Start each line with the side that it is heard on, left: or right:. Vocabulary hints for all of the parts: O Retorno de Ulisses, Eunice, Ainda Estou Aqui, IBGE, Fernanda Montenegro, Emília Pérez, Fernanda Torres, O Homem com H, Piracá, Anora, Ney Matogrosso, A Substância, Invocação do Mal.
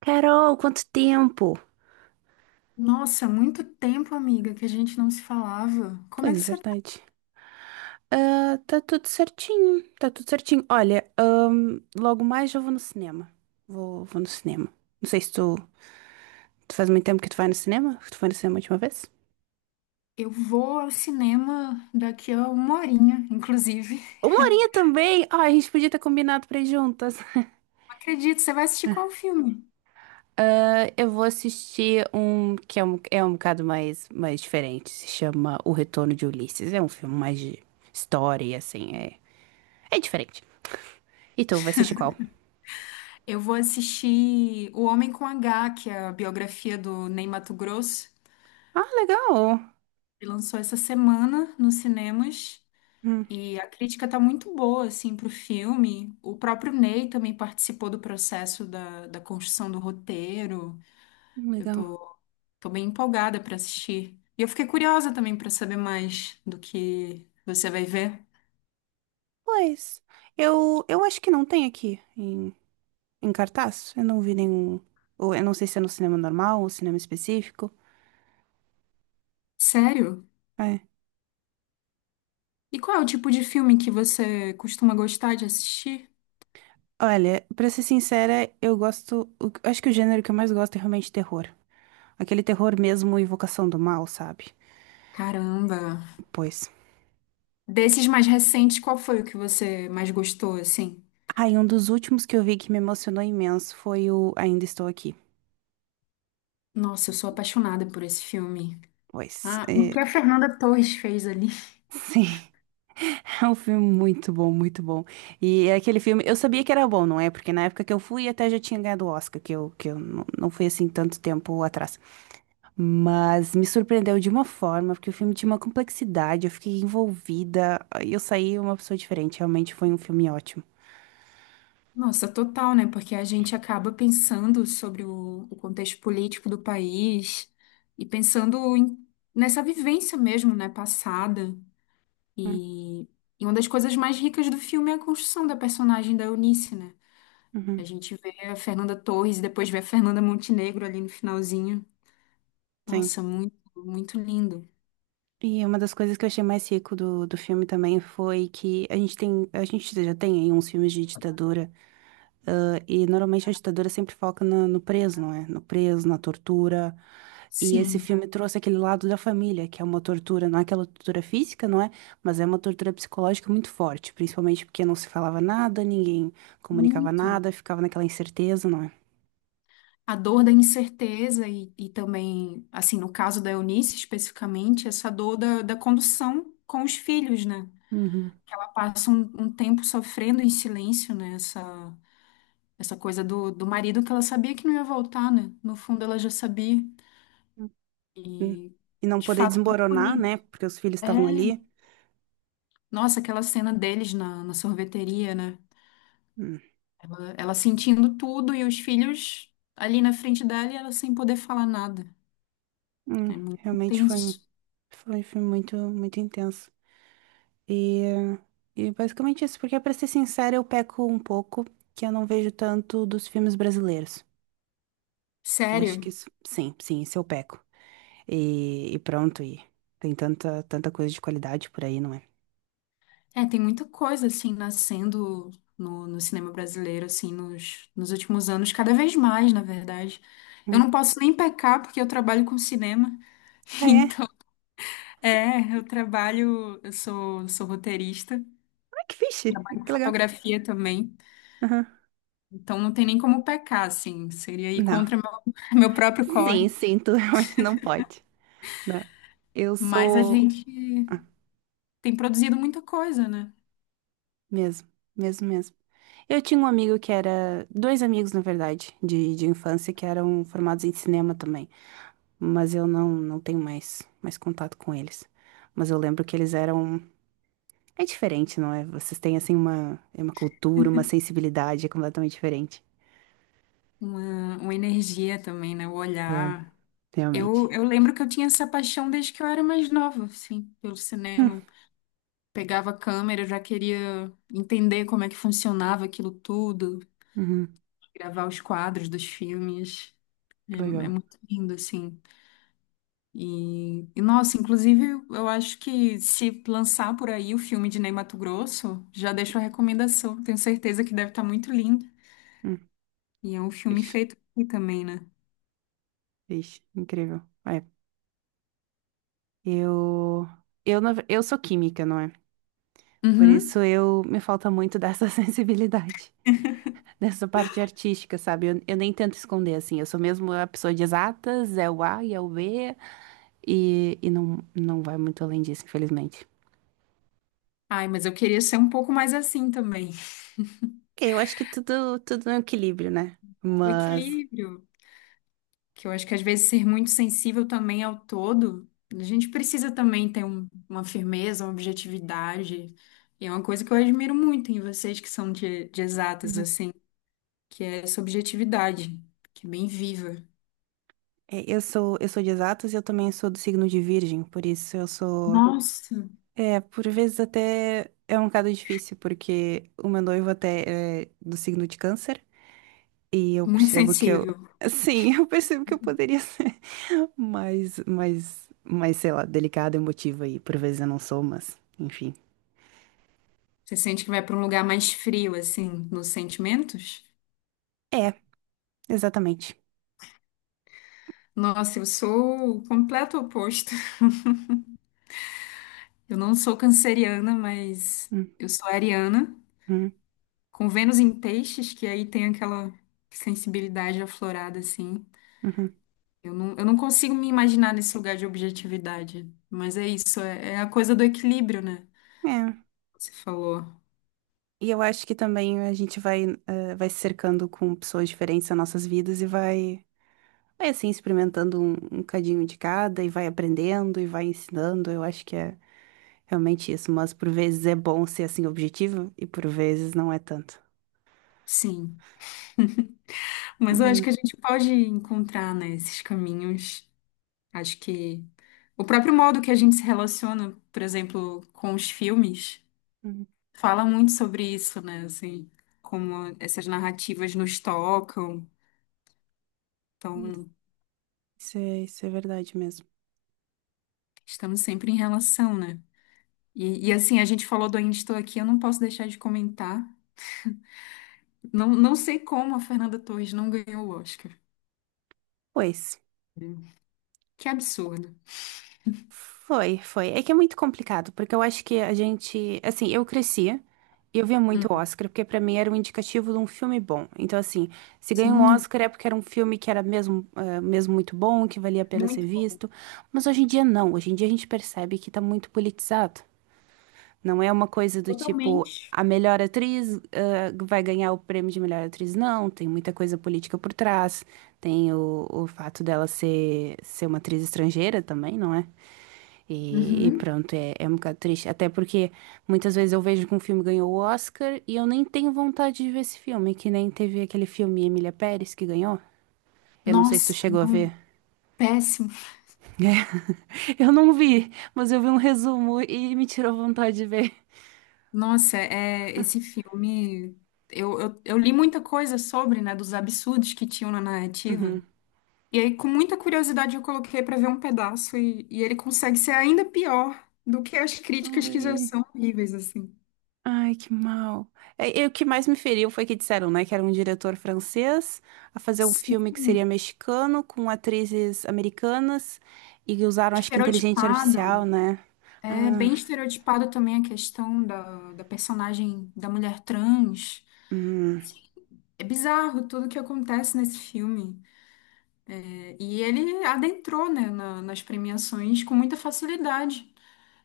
right: Carol, quanto tempo?
left: Nossa, muito tempo, amiga, que a gente não se falava. Como é
right: Pois
left: que
right: é,
left: você tá?
right: verdade. Ah, tá tudo certinho, tá tudo certinho. Olha, logo mais eu vou no cinema. Vou no cinema. Não sei se tu, tu faz muito tempo que tu vai no cinema. Tu foi no cinema a última vez?
left: Eu vou ao cinema daqui a uma horinha, inclusive.
right: Uma horinha também! Ah, a gente podia ter combinado pra ir juntas.
left: Não acredito, você vai assistir qual filme?
right: Ah, eu vou assistir um que é é um bocado mais diferente. Se chama O Retorno de Ulisses. É um filme mais de história, e assim, é diferente. E tu vai assistir qual?
left: Eu vou assistir O Homem com H, que é a biografia do Ney Matogrosso.
right: Ah, legal!
left: Ele lançou essa semana nos cinemas e a crítica tá muito boa, assim, pro filme. O próprio Ney também participou do processo da construção do roteiro. Eu
right: Legal.
left: tô Tô bem empolgada pra assistir. E eu fiquei curiosa também pra saber mais do que você vai ver.
right: Pois, eu acho que não tem aqui em cartaz. Eu não vi nenhum. Ou eu não sei se é no cinema normal ou cinema específico.
left: Sério?
right: É.
left: E qual é o tipo de filme que você costuma gostar de assistir?
right: Olha, pra ser sincera, eu gosto. Acho que o gênero que eu mais gosto é realmente terror. Aquele terror mesmo, evocação do mal, sabe?
left: Caramba.
right: Pois.
left: Desses mais recentes, qual foi o que você mais gostou, assim?
right: Ah, e um dos últimos que eu vi que me emocionou imenso foi o Ainda Estou Aqui.
left: Nossa, eu sou apaixonada por esse filme.
right: Pois,
left: Ah, o
right: é,
left: que a Fernanda Torres fez ali?
right: sim. É um filme muito bom, muito bom. E é aquele filme, eu sabia que era bom, não é? Porque na época que eu fui até já tinha ganhado o Oscar, que eu, não fui assim tanto tempo atrás. Mas me surpreendeu de uma forma, porque o filme tinha uma complexidade, eu fiquei envolvida, e eu saí uma pessoa diferente. Realmente foi um filme ótimo.
left: Nossa, total, né? Porque a gente acaba pensando sobre o contexto político do país e nessa vivência mesmo, né, passada.
right: Hum,
left: E, e uma das coisas mais ricas do filme é a construção da personagem da Eunice, né? A
right: uhum,
left: gente vê a Fernanda Torres e depois vê a Fernanda Montenegro ali no finalzinho.
right: sim.
left: Nossa, muito, muito lindo.
right: E uma das coisas que eu achei mais rico do filme também foi que a gente tem, a gente já tem aí uns filmes de ditadura. Ah, e normalmente a ditadura sempre foca no preso, não é? No preso, na tortura. E esse
left: Sim,
right: filme trouxe aquele lado da família, que é uma tortura, não é aquela tortura física, não é? Mas é uma tortura psicológica muito forte, principalmente porque não se falava nada, ninguém comunicava
left: muito.
right: nada, ficava naquela incerteza, não é?
left: A dor da incerteza e também, assim, no caso da Eunice especificamente, essa dor da condução com os filhos, né?
right: Uhum.
left: Que ela passa um tempo sofrendo em silêncio, né? Essa coisa do marido que ela sabia que não ia voltar, né? No fundo, ela já sabia.
right: Hum.
left: E,
right: E não
left: de
right: poder
left: fato, muito
right: desmoronar,
left: bonito.
right: né? Porque os filhos estavam ali.
left: É. Nossa, aquela cena deles na sorveteria, né?
right: Hum.
left: Ela sentindo tudo e os filhos ali na frente dela e ela sem poder falar nada. É muito
right: Realmente
left: intenso.
right: foi um filme muito, muito intenso. E, e basicamente isso, porque pra ser sincera, eu peco um pouco que eu não vejo tanto dos filmes brasileiros. Que eu acho que
left: Sério.
right: isso, sim, sim, isso eu peco. E pronto, e tem tanta, tanta coisa de qualidade por aí, não é?
left: É, tem muita coisa, assim, nascendo no cinema brasileiro, assim, nos últimos anos, cada vez mais, na verdade. Eu
right: Hum.
left: não posso nem pecar porque eu trabalho com cinema.
right: Ah, é?
left: Então, é, eu trabalho, sou roteirista,
right: Ah, que fixe!
left: trabalho com
right: Que legal.
left: fotografia também.
right: Aham.
left: Então não tem nem como pecar, assim. Seria ir
right: Não.
left: contra meu, meu próprio
right: Sim,
left: corre.
right: sim, tu realmente não pode. Não. Eu
left: Mas a
right: sou.
left: gente
right: Ah,
left: tem produzido muita coisa, né?
right: mesmo, mesmo, mesmo. Eu tinha um amigo que era. Dois amigos, na verdade, de infância, que eram formados em cinema também. Mas eu não tenho mais contato com eles. Mas eu lembro que eles eram. É diferente, não é? Vocês têm, assim, é uma cultura, uma sensibilidade é completamente diferente.
left: Uma energia também, né? O
right: É,
left: olhar.
right: realmente.
left: Eu lembro que eu tinha essa paixão desde que eu era mais nova, assim, pelo
right: Hum,
left: cinema. Pegava a câmera, eu já queria entender como é que funcionava aquilo tudo,
right: uhum,
left: gravar os quadros dos filmes. É,
right: que
left: é
right: legal.
left: muito lindo, assim. Nossa, inclusive, eu acho que se lançar por aí o filme de Ney Matogrosso, já deixo a recomendação. Tenho certeza que deve estar muito lindo.
right: Hum,
left: E é um filme
right: vixe,
left: feito aqui também, né?
right: vixe, incrível. É, eu, eu sou química, não é? Por
left: Uhum.
right: isso eu me falta muito dessa sensibilidade, dessa parte artística, sabe? Eu nem tento esconder, assim. Eu sou mesmo a pessoa de exatas, é o A e é o B. E, e não, não vai muito além disso, infelizmente.
left: Ai, mas eu queria ser um pouco mais assim também.
right: Ok, eu acho que tudo, tudo é um equilíbrio, né?
left: O
right: Mas
left: equilíbrio, que eu acho que às vezes ser muito sensível também ao todo, a gente precisa também ter uma firmeza, uma objetividade. E é uma coisa que eu admiro muito em vocês que são de exatas,
right: uhum.
left: assim, que é essa objetividade, que é bem viva.
right: É, eu sou de exatas e eu também sou do signo de Virgem, por isso eu sou.
left: Nossa,
right: É, por vezes até é um bocado difícil, porque o meu noivo até é do signo de Câncer e eu
left: muito
right: percebo que eu.
left: sensível.
right: Sim, eu percebo que eu poderia ser mais, sei lá, delicada, emotiva e por vezes eu não sou, mas enfim.
left: Você sente que vai para um lugar mais frio, assim, nos sentimentos?
right: É, exatamente.
left: Nossa, eu sou o completo oposto. Eu não sou canceriana, mas
right: Hum,
left: eu sou ariana,
right: hum,
left: com Vênus em peixes, que aí tem aquela sensibilidade aflorada, assim.
right: uhum.
left: Eu não consigo me imaginar nesse lugar de objetividade. Mas é isso, é a coisa do equilíbrio, né?
right: É.
left: Você falou.
right: E eu acho que também a gente vai, vai se cercando com pessoas diferentes nas nossas vidas e vai assim, experimentando um cadinho de cada e vai aprendendo e vai ensinando. Eu acho que é realmente isso. Mas por vezes é bom ser assim objetivo e por vezes não é tanto.
left: Sim. Mas eu acho
right: Uhum.
left: que a gente pode encontrar, né, esses caminhos. Acho que o próprio modo que a gente se relaciona, por exemplo, com os filmes,
right: Uhum.
left: fala muito sobre isso, né? Assim, como essas narrativas nos tocam. Então,
right: Isso é verdade mesmo.
left: estamos sempre em relação, né? Assim, a gente falou do Ainda Estou Aqui, eu não posso deixar de comentar. Não sei como a Fernanda Torres não ganhou o Oscar.
right: Pois.
left: Que absurdo.
right: Foi, foi. É que é muito complicado, porque eu acho que a gente, assim, eu cresci e eu via muito
left: Hum.
right: Oscar, porque pra mim era um indicativo de um filme bom. Então, assim, se ganha um
left: Sim,
right: Oscar é porque era um filme que era mesmo, mesmo muito bom, que valia a pena ser
left: muito bom.
right: visto. Mas hoje em dia não. Hoje em dia a gente percebe que tá muito politizado. Não é uma coisa do tipo,
left: Totalmente.
right: a melhor atriz, ah, vai ganhar o prêmio de melhor atriz. Não, tem muita coisa política por trás. Tem o fato dela ser, ser uma atriz estrangeira também, não é? E
left: Uhum.
right: pronto, é, é um bocado triste. Até porque muitas vezes eu vejo que um filme ganhou o Oscar e eu nem tenho vontade de ver esse filme, que nem teve aquele filme Emília Pérez que ganhou. Eu não sei se tu
left: Nossa,
right: chegou a
left: não.
right: ver.
left: Péssimo.
right: Eu não vi, mas eu vi um resumo e me tirou vontade de ver.
left: Nossa, é, esse filme. Eu li muita coisa sobre, né, dos absurdos que tinham na narrativa.
right: Uhum.
left: E aí, com muita curiosidade, eu coloquei pra ver um pedaço e ele consegue ser ainda pior do que as críticas que já
right: Ui.
left: são horríveis, assim.
right: Ai, que mal. É, e o que mais me feriu foi que disseram, né, que era um diretor francês a fazer um filme que seria
left: Sim,
right: mexicano com atrizes americanas e usaram, acho que, inteligência artificial,
left: estereotipado.
right: né?
left: É
right: Ah,
left: bem estereotipado também a questão da personagem da mulher trans.
right: hum,
left: É bizarro tudo que acontece nesse filme. É, e ele adentrou, né, nas premiações com muita facilidade.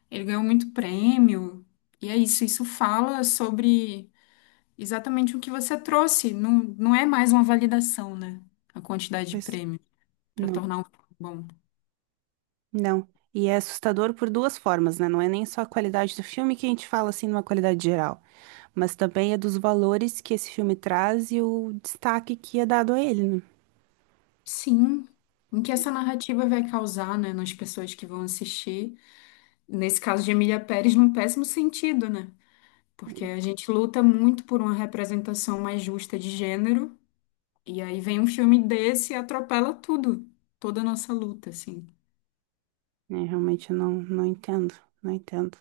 left: Ele ganhou muito prêmio. E é isso, isso fala sobre exatamente o que você trouxe. Não, não é mais uma validação, né? A quantidade de
right: pois
left: prêmio para
right: não,
left: tornar um filme bom.
right: não. E é assustador por duas formas, né? Não é nem só a qualidade do filme que a gente fala assim numa qualidade geral, mas também é dos valores que esse filme traz e o destaque que é dado a ele, né?
left: Sim. O que essa narrativa vai causar, né, nas pessoas que vão assistir? Nesse caso de Emília Pérez, num péssimo sentido, né? Porque a gente luta muito por uma representação mais justa de gênero, e aí vem um filme desse e atropela tudo, toda a nossa luta, assim.
right: É, realmente eu não, não entendo, não entendo.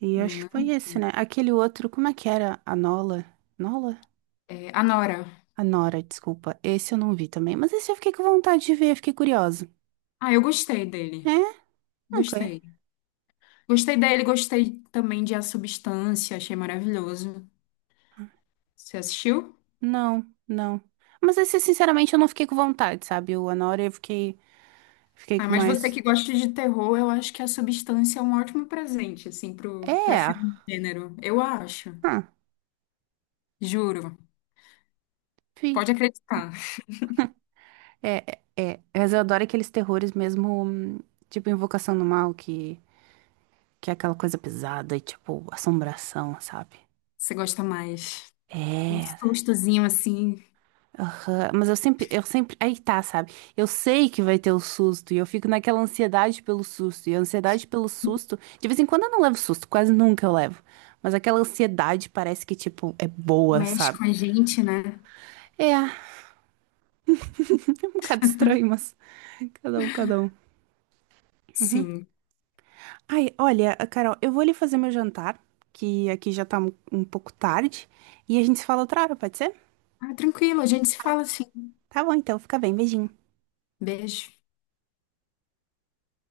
right: E
left: Também,
right: acho
left: né?
right: que foi esse, né? Aquele outro, como é que era? A Nola? Nola?
left: É, Anora.
right: A Nora, desculpa. Esse eu não vi também. Mas esse eu fiquei com vontade de ver, fiquei curiosa.
left: Ah, eu gostei dele.
right: É? Ok.
left: Gostei. Gostei dele, gostei também de A Substância, achei maravilhoso. Você assistiu?
right: Não, não. Mas esse, sinceramente, eu não fiquei com vontade, sabe? O Anora eu fiquei, fiquei
left: Ah,
right: com
left: mas você
right: mais.
left: que gosta de terror, eu acho que A Substância é um ótimo presente, assim, pra
right: É.
left: filme de gênero. Eu acho.
right: Hã,
left: Juro.
right: fi.
left: Pode acreditar.
right: É, é, é. Mas eu adoro aqueles terrores mesmo, tipo Invocação do Mal, que é aquela coisa pesada e tipo assombração, sabe?
left: Você gosta mais. Um
right: É.
left: sustozinho, assim,
right: Aham, mas eu sempre, aí tá, sabe? Eu sei que vai ter o susto e eu fico naquela ansiedade pelo susto. E a ansiedade pelo susto, de vez em quando eu não levo susto, quase nunca eu levo. Mas aquela ansiedade parece que, tipo, é boa,
left: mexe
right: sabe?
left: com a gente, né?
right: É, é um bocado estranho, mas cada um, cada um. Uhum.
left: Sim.
right: Ai, olha, Carol, eu vou ali fazer meu jantar, que aqui já tá um pouco tarde, e a gente se fala outra hora, pode ser?
left: Ah, tranquilo, a gente se fala assim.
right: Tá bom, então, fica bem, beijinho.
left: Beijo.